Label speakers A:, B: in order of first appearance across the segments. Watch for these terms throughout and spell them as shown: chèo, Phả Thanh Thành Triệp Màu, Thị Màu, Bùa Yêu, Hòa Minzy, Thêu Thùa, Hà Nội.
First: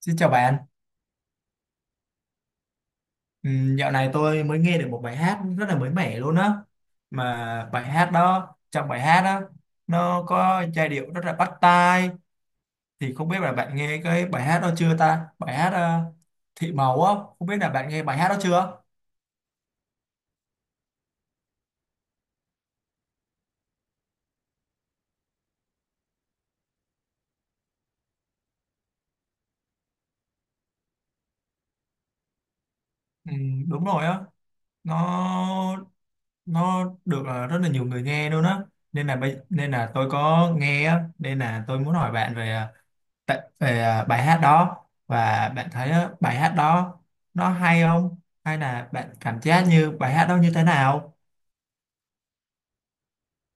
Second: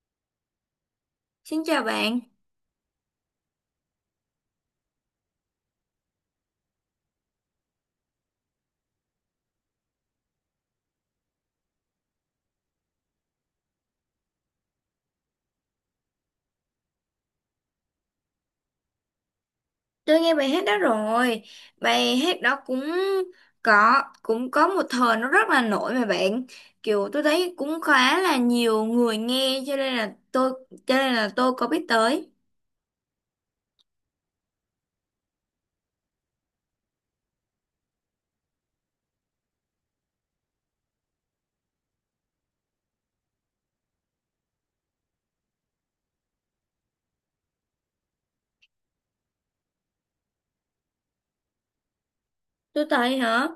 A: Xin chào bạn.
B: Xin chào bạn,
A: Dạo này tôi mới nghe được một bài hát rất là mới mẻ luôn á. Mà bài hát đó, Trong bài hát đó, nó có giai điệu rất là bắt tai. Thì không biết là bạn nghe cái bài hát đó chưa ta? Bài hát Thị Màu á, không biết là bạn nghe bài hát đó chưa?
B: tôi nghe bài hát đó rồi. Bài hát đó cũng cũng có một thời nó rất là nổi mà bạn. Kiểu tôi thấy cũng khá là nhiều người nghe cho nên là tôi có biết tới.
A: Đúng rồi á, nó nó được rất là nhiều người nghe luôn á. Nên là tôi có nghe á, nên là tôi muốn hỏi bạn về bài hát đó, và bạn thấy á, bài hát đó nó hay không, hay là bạn cảm giác như bài hát đó như thế nào.
B: Tôi thấy hả?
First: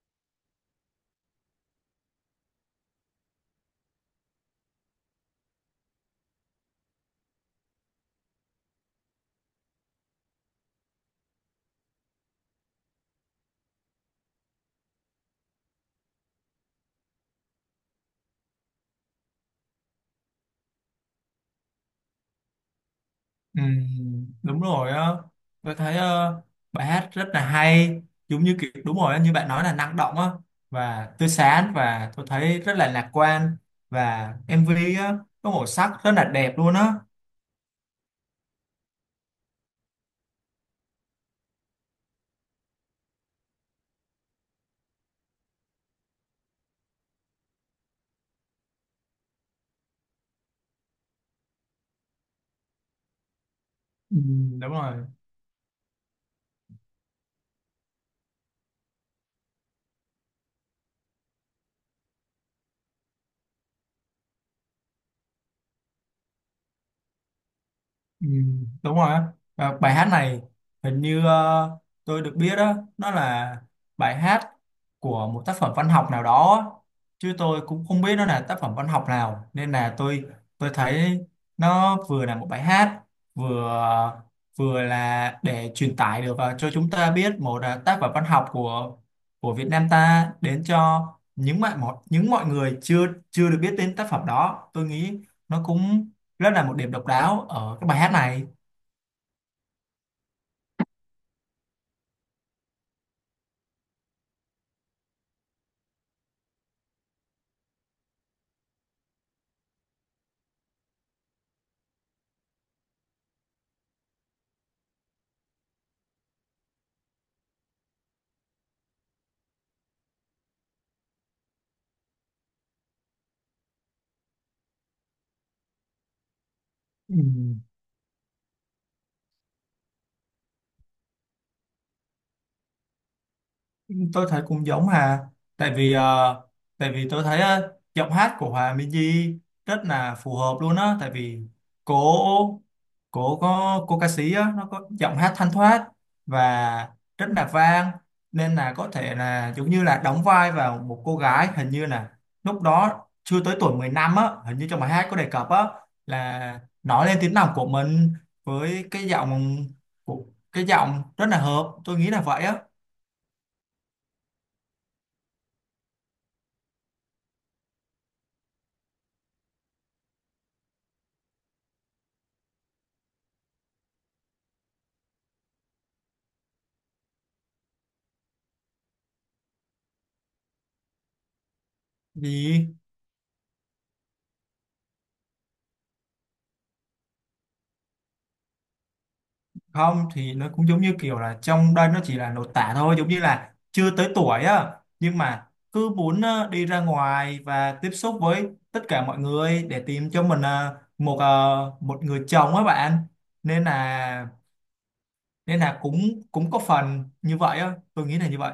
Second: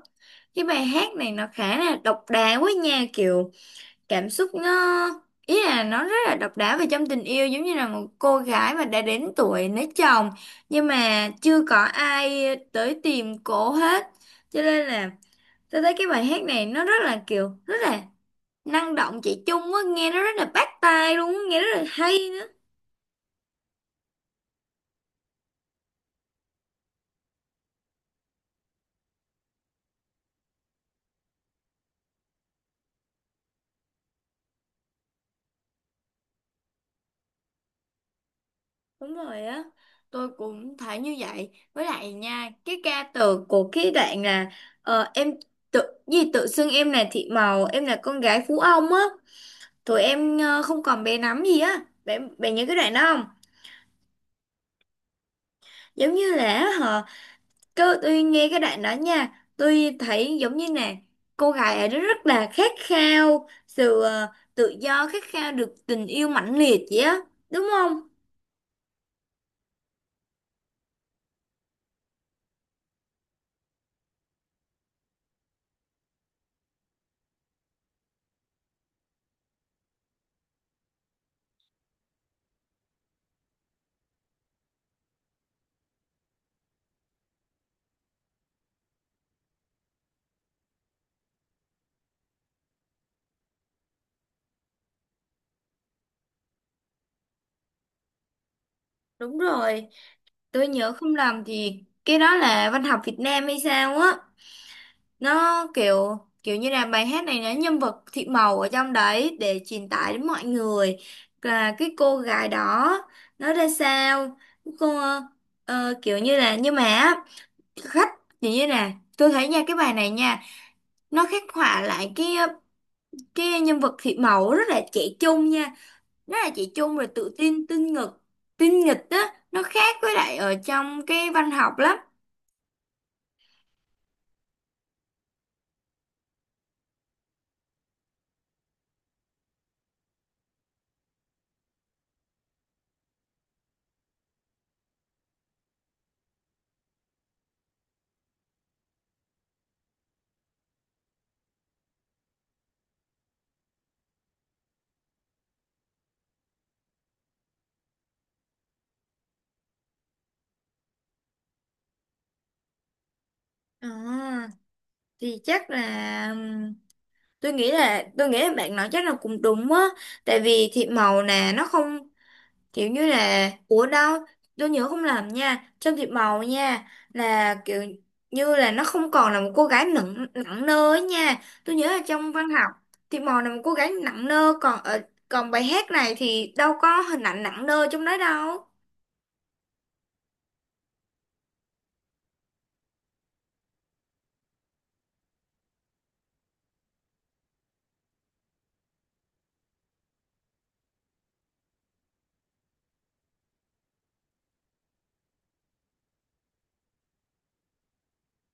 B: Cái bài hát này nó khá là độc đáo quá nha, kiểu cảm xúc nó ý là nó rất là độc đáo về trong tình yêu, giống như là một cô gái mà đã đến tuổi lấy chồng nhưng mà chưa có ai tới tìm cổ hết. Cho nên là tôi thấy cái bài hát này nó rất là kiểu rất là năng động, chị Chung á, nghe nó rất là bắt tai luôn á, nghe rất là hay nữa.
A: Ừm, Đúng rồi á, tôi thấy bài hát rất là hay, giống như kiểu đúng rồi á, như bạn nói là năng động á, và tươi sáng, và tôi thấy rất là lạc quan, và MV á có màu sắc rất là đẹp luôn á.
B: Đúng rồi á. Tôi cũng thấy như vậy. Với lại nha, cái ca từ của cái đoạn là em tự gì tự xưng em là Thị Màu, em là con gái Phú Ông á. Tụi em không còn bé nắm gì á. Bạn bạn nhớ cái đoạn đó không?
A: Đúng rồi.
B: Giống như là hả? Cứ tôi nghe cái đoạn đó nha, tôi thấy giống như nè, cô gái ấy rất là khát khao sự tự do, khát khao được tình yêu mãnh liệt vậy á. Đúng không?
A: Ừ, đúng rồi á. Và bài hát này, hình như tôi được biết đó nó là bài hát của một tác phẩm văn học nào đó á, chứ tôi cũng không biết nó là tác phẩm văn học nào. Nên là tôi thấy nó vừa là một bài hát, vừa vừa là để truyền tải được cho chúng ta biết một tác phẩm văn học của Việt Nam ta đến cho những mọi người chưa chưa được biết đến tác phẩm đó. Tôi nghĩ nó cũng rất là một điểm độc đáo ở cái bài hát này.
B: Đúng rồi. Tôi nhớ không lầm thì cái đó là văn học Việt Nam hay sao á. Nó kiểu kiểu như là bài hát này nó nhân vật Thị Màu ở trong đấy để truyền tải đến mọi người là cái cô gái đó nó ra sao. Cô kiểu như là nhưng mà á, khách, tự nhiên nè tôi thấy nha, cái bài này nha nó khắc họa lại cái nhân vật Thị Mẫu rất là trẻ trung nha, rất là trẻ trung rồi tự tin
A: Ừ,
B: tinh nghịch, tinh nghịch á, nó khác với lại ở trong cái văn học lắm.
A: tôi thấy cũng giống Hà, tại vì ờ, tại vì tôi thấy giọng hát của Hòa Minzy rất là phù hợp luôn á. Tại vì cô cô có cô ca sĩ á nó có giọng hát thanh thoát và rất là vang, nên là có thể là giống như là đóng vai vào một cô gái, hình như là lúc đó chưa tới tuổi 15 á, hình như trong bài hát có đề cập á, là nói lên tiếng lòng của mình. Với cái giọng của cái giọng rất là hợp, tôi nghĩ là vậy á.
B: Ờ, thì chắc là tôi nghĩ là bạn nói chắc là cũng đúng á, tại vì Thị Mẫu nè nó không kiểu như là ủa đâu, tôi nhớ không lầm nha, trong Thị Màu nha là kiểu như là nó không còn là một cô gái nặng nặng nơ ấy nha. Tôi nhớ là trong văn học,
A: Vì
B: Thị Màu là một cô gái nặng nơ, còn ở còn bài hát này thì đâu có hình ảnh nặng nơ trong đó đâu.
A: không thì nó cũng giống như kiểu là trong đây nó chỉ là lột tả thôi, giống như là chưa tới tuổi á, nhưng mà cứ muốn đi ra ngoài và tiếp xúc với tất cả mọi người để tìm cho mình một người chồng á bạn. nên là Nên là cũng cũng có phần như vậy á, tôi nghĩ là như vậy.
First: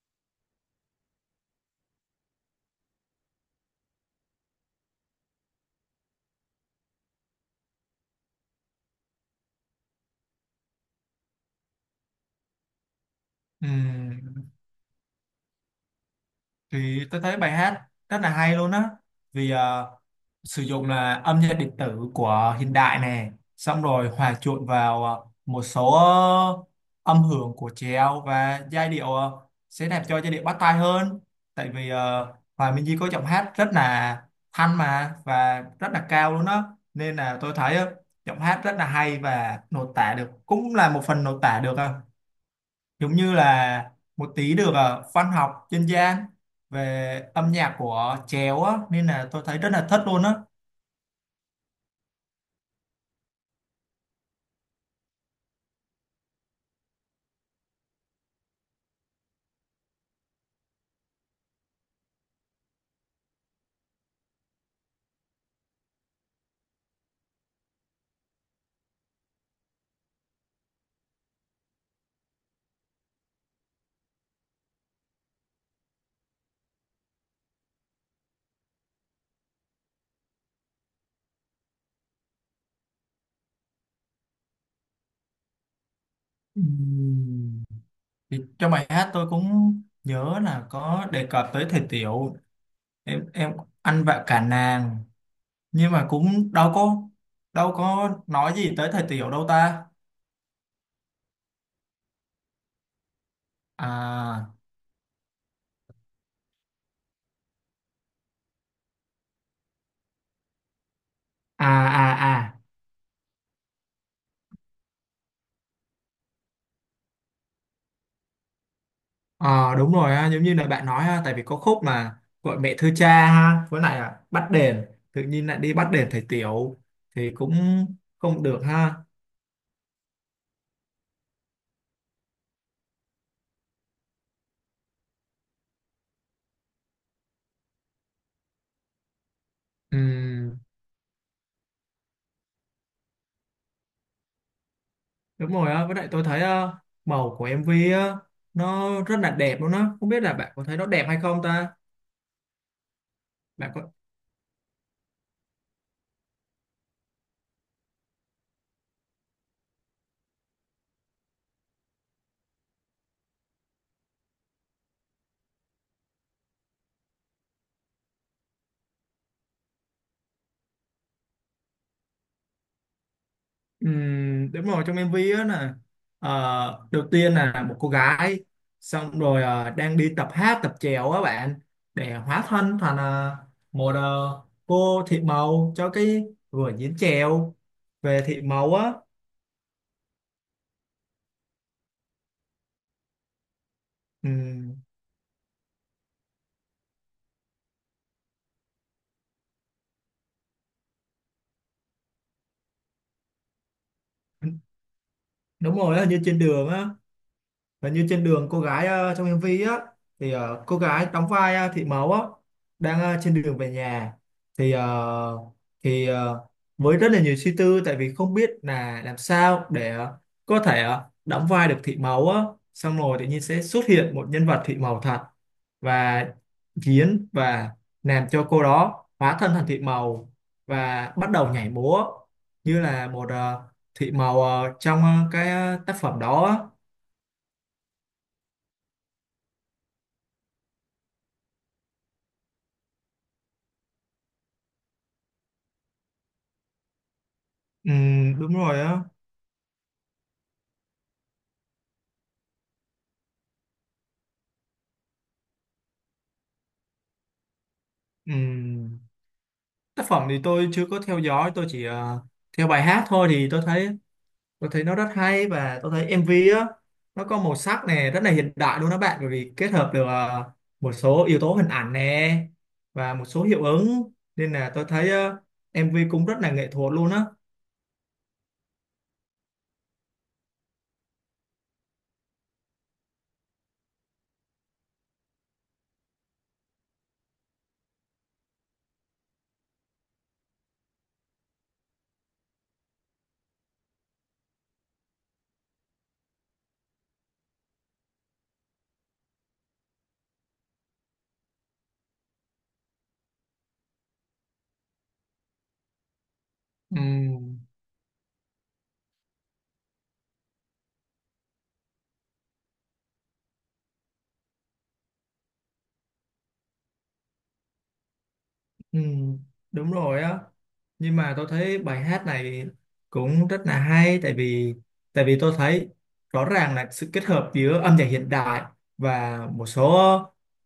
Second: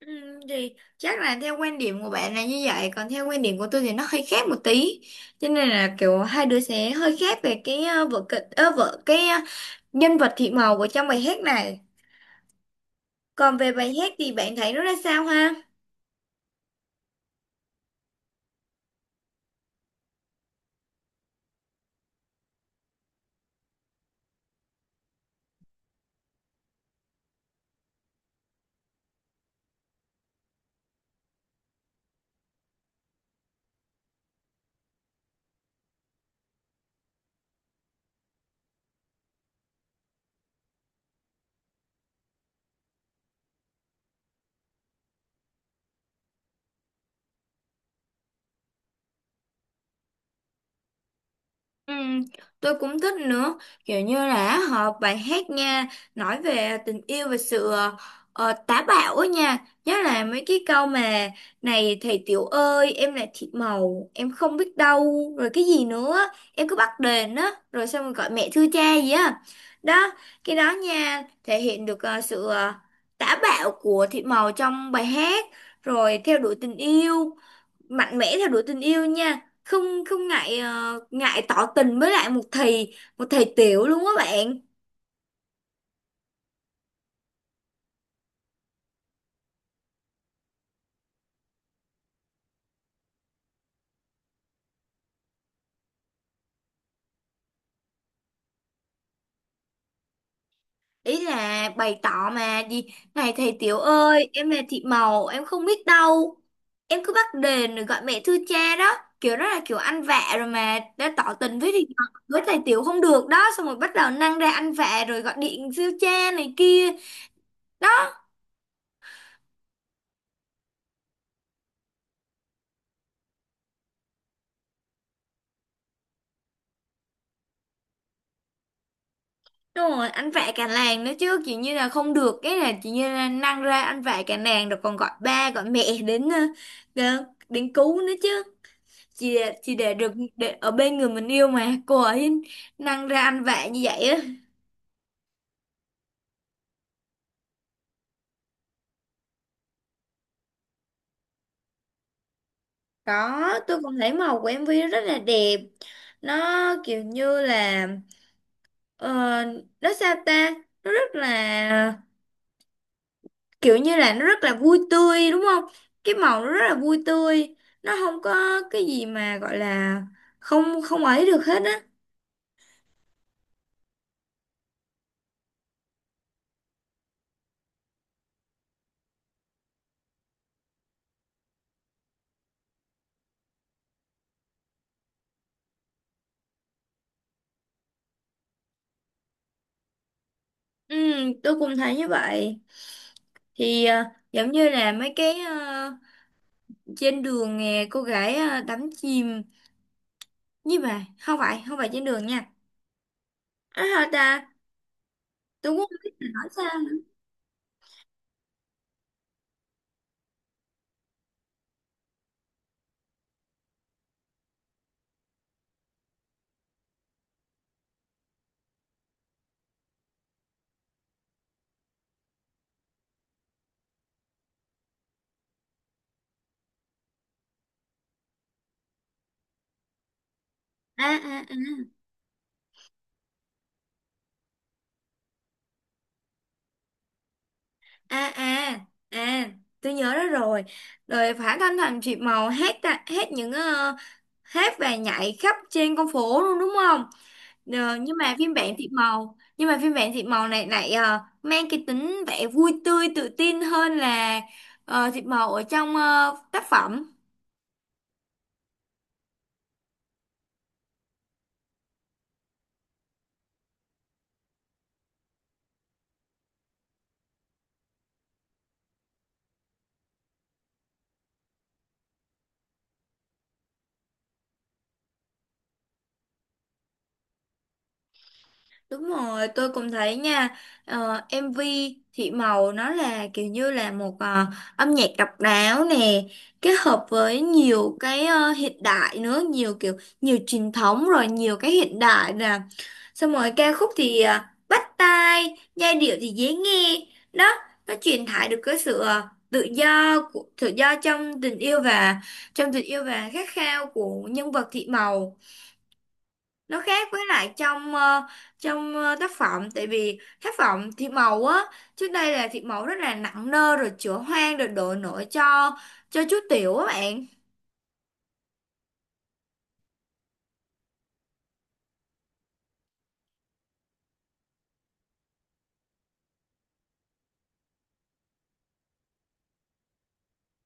B: Ừ, thì chắc là theo quan điểm của bạn là như vậy, còn theo quan điểm của tôi thì nó hơi khác một tí, cho nên là kiểu hai đứa sẽ hơi khác về cái vở kịch vở cái nhân vật Thị Màu của trong bài hát này. Còn về bài hát thì
A: Ừm,
B: bạn thấy nó ra sao ha?
A: thì tôi thấy bài hát rất là hay luôn á, vì ờ, sử dụng là âm nhạc điện tử của hiện đại này, xong rồi hòa trộn vào một số âm hưởng của trèo, và giai điệu sẽ làm cho giai điệu bắt tai hơn. Tại vì Hòa Minh Di có giọng hát rất là thanh mà và rất là cao luôn đó, nên là tôi thấy giọng hát rất là hay và nội tả được, cũng là một phần nội tả được giống như là một tí được văn học dân gian về âm nhạc của trèo á, nên là tôi thấy rất là thích luôn á.
B: Ừ, tôi cũng thích nữa, kiểu như là họ bài hát nha, nói về tình yêu và sự táo bạo á nha, nhất là mấy cái câu mà này thầy tiểu ơi em là thịt màu em không biết đâu rồi cái gì nữa, em cứ bắt đền á rồi xong rồi gọi mẹ thưa cha gì á. Đó, cái đó nha thể hiện được sự táo bạo của thịt màu trong bài hát, rồi theo đuổi tình yêu mạnh mẽ, theo đuổi tình yêu nha, không không ngại ngại tỏ tình với lại một thầy tiểu luôn á bạn.
A: Ừm. Thì trong bài hát tôi cũng nhớ là có đề cập tới thầy Tiểu, em ăn vạ cả nàng, nhưng mà cũng đâu có nói gì tới thầy Tiểu đâu ta.
B: Ý là bày tỏ mà gì, này thầy tiểu ơi em
A: À
B: là Thị Màu em không biết đâu, em cứ bắt đền rồi gọi mẹ thưa cha đó, kiểu đó là kiểu ăn vạ rồi mà đã tỏ tình
A: à
B: với thì
A: à
B: với thầy
A: à.
B: tiểu không được đó, xong rồi bắt đầu năng ra ăn vạ rồi gọi điện siêu cha này kia đó.
A: Ờ, Đúng rồi ha, giống như là bạn nói ha, tại vì có khúc mà gọi mẹ thưa cha ha, với lại là bắt đền, tự nhiên lại đi bắt đền thầy Tiểu thì cũng không được ha.
B: Đúng rồi, anh vạ cả làng nữa chứ. Kiểu như là không được, cái là kiểu như là năng ra anh vạ cả làng, rồi còn gọi ba, gọi mẹ đến đến cứu nữa chứ. Chỉ để được để
A: Ừm,
B: ở bên người mình yêu mà, cô ấy năng ra anh vạ như vậy á.
A: Đúng rồi á, với lại tôi thấy màu của MV á, nó rất là đẹp luôn á. Không biết là bạn có thấy nó đẹp hay không ta?
B: Có,
A: Bạn
B: tôi
A: có.
B: cũng thấy màu của em MV rất là đẹp. Nó kiểu như là ờ, nó sao ta, nó rất là kiểu như là nó rất là vui tươi đúng không, cái màu nó rất là vui tươi, nó không có cái gì mà gọi là không không ấy được hết á.
A: Đúng rồi, trong MV á là đầu tiên là một cô gái, xong rồi đang đi tập hát tập chèo á bạn, để hóa thân thành một ờ, cô thị màu cho cái vở diễn chèo về thị màu á.
B: Ừ, tôi cũng thấy như vậy, thì giống như
A: Ừm,
B: là mấy cái trên đường nè cô gái đắm chìm nhưng mà không phải trên đường nha, à, hả ta, tôi
A: Đúng
B: cũng không
A: rồi á,
B: biết
A: như
B: là
A: trên
B: nói
A: đường
B: sao
A: á.
B: nữa.
A: Và như trên đường cô gái trong MV á, thì cô gái đóng vai Thị Mẫu á đang trên đường về nhà, thì ờ, thì ờ, với rất là nhiều suy tư, tại vì không biết là làm sao để có thể đóng vai được Thị Mẫu á. Xong rồi tự nhiên sẽ xuất hiện một nhân vật Thị Mẫu thật, và diễn và làm cho cô đó hóa thân thành Thị Mẫu
B: À
A: và bắt
B: à
A: đầu
B: à
A: nhảy múa, như là một Thị Mẫu trong tác phẩm đó á.
B: à à à à, tôi nhớ đó rồi, rồi Phả Thanh Thành Triệp Màu hát ta, hát những hát và nhảy khắp trên con phố luôn đúng không.
A: Ừ,
B: Ờ, nhưng mà
A: đúng
B: phiên bản
A: rồi
B: Thị
A: á.
B: Màu, nhưng mà phiên bản Thị Màu này lại mang cái tính vẻ vui tươi tự tin hơn là Thị Màu ở trong tác phẩm.
A: Ừ, tác phẩm thì tôi chưa có theo dõi, tôi chỉ theo bài hát thôi. Thì tôi thấy Tôi thấy nó rất hay, và tôi thấy MV á nó có màu sắc này rất là hiện đại luôn đó bạn, bởi vì kết hợp được một số yếu tố hình ảnh nè và một số hiệu ứng, nên là tôi thấy MV cũng rất là nghệ thuật luôn á.
B: Đúng rồi, tôi cũng thấy nha, MV Thị Màu nó là kiểu như là một âm nhạc độc đáo nè, kết hợp với nhiều cái hiện đại nữa, nhiều kiểu, nhiều truyền thống rồi nhiều cái hiện đại nè. Xong rồi ca khúc thì bắt tai, giai điệu thì dễ nghe. Đó, nó truyền tải được cái sự tự do của tự do trong tình yêu và khát khao của nhân vật Thị Màu, nó
A: Ừ.
B: khác với lại trong tác phẩm, tại vì tác phẩm Thiệp Màu á trước đây là Thiệp Màu rất là nặng nơ rồi chữa hoang rồi đổ nổi cho chú Tiểu á bạn.
A: Ừ, đúng rồi á, nhưng mà tôi thấy bài hát này cũng rất là hay, tại vì tôi thấy rõ ràng là sự kết hợp giữa âm nhạc hiện đại và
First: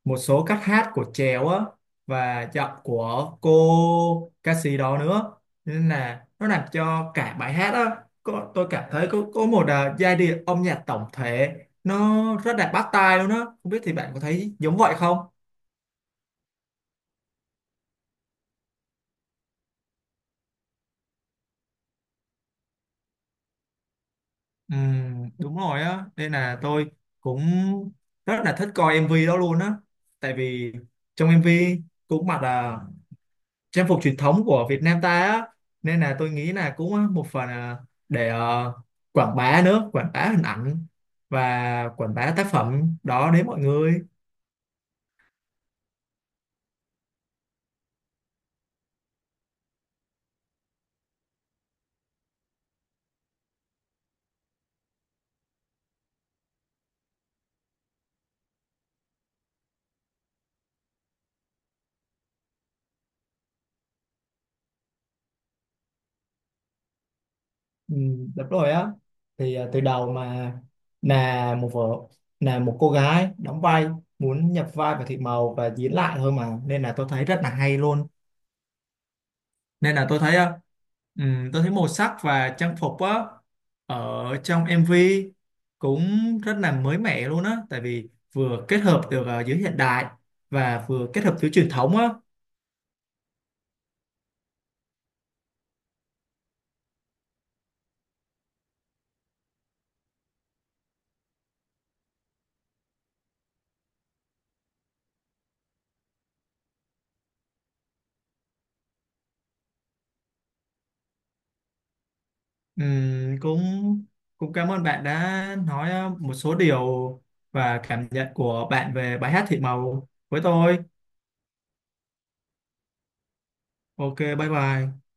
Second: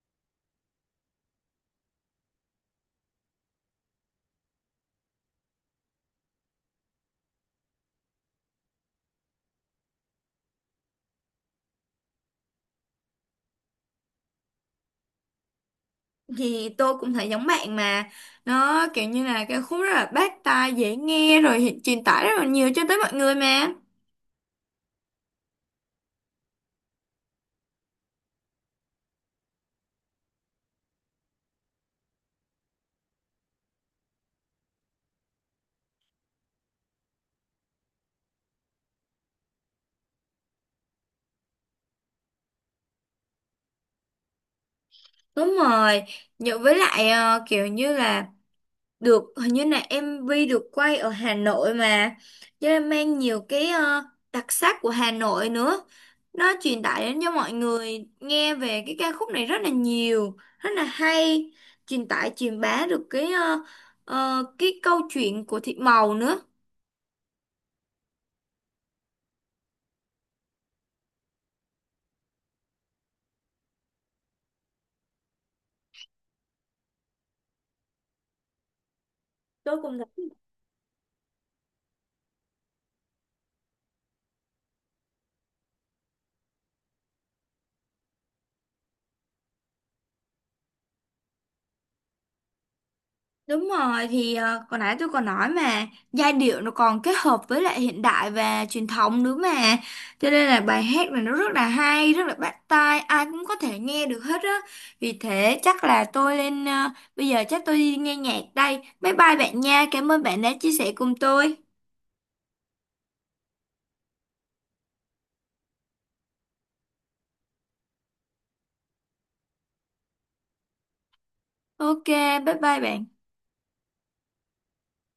A: một số cách hát của chèo á, và giọng của cô ca sĩ đó nữa, nên là nó làm cho cả bài hát á có, tôi cảm thấy có một giai điệu âm nhạc tổng thể nó rất là bắt tai luôn á. Không biết thì bạn có thấy giống vậy không?
B: Thì tôi cũng thấy giống bạn mà, nó kiểu như là cái khúc rất là bắt tai dễ nghe rồi truyền tải rất là nhiều cho tới mọi người mà.
A: Ừ, đúng rồi á, nên là tôi cũng rất là thích coi MV đó luôn á, tại vì trong MV cũng mặc là trang phục truyền thống của Việt Nam ta á, nên là tôi nghĩ là cũng một phần là để quảng bá nữa, quảng bá hình ảnh và quảng bá tác phẩm đó đến mọi người.
B: Đúng rồi, nhờ với lại kiểu như là được hình như là MV được quay ở Hà Nội mà, cho nên mang nhiều cái đặc sắc của Hà Nội nữa, nó truyền tải đến cho mọi người nghe về cái ca khúc này rất là nhiều rất là hay, truyền tải truyền bá được cái cái câu chuyện của Thị Màu nữa.
A: Ừ, đúng rồi á. Từ đầu mà là một vợ là một cô gái đóng vai muốn nhập vai vào Thị Màu và diễn lại thôi mà, nên là tôi thấy rất là hay luôn.
B: Tôi
A: Nên
B: cũng
A: là tôi
B: thấy.
A: thấy tôi thấy màu sắc và trang phục á ở trong MV cũng rất là mới mẻ luôn á, tại vì vừa kết hợp được giữa hiện đại và vừa kết hợp giữa truyền thống á.
B: Đúng rồi, thì hồi nãy tôi còn nói mà, giai điệu nó còn kết hợp với lại hiện đại và truyền thống nữa mà, cho nên là bài hát này nó rất là hay rất là bắt tai, ai cũng có thể nghe được hết á. Vì thế chắc là tôi lên bây giờ chắc tôi đi nghe nhạc đây, bye bye bạn nha, cảm ơn bạn đã chia sẻ cùng tôi.
A: Cũng cũng cảm ơn bạn đã nói một số điều và cảm nhận của bạn về bài hát Thị Màu với tôi.
B: Ok, bye bye bạn.
A: Ok, bye bye.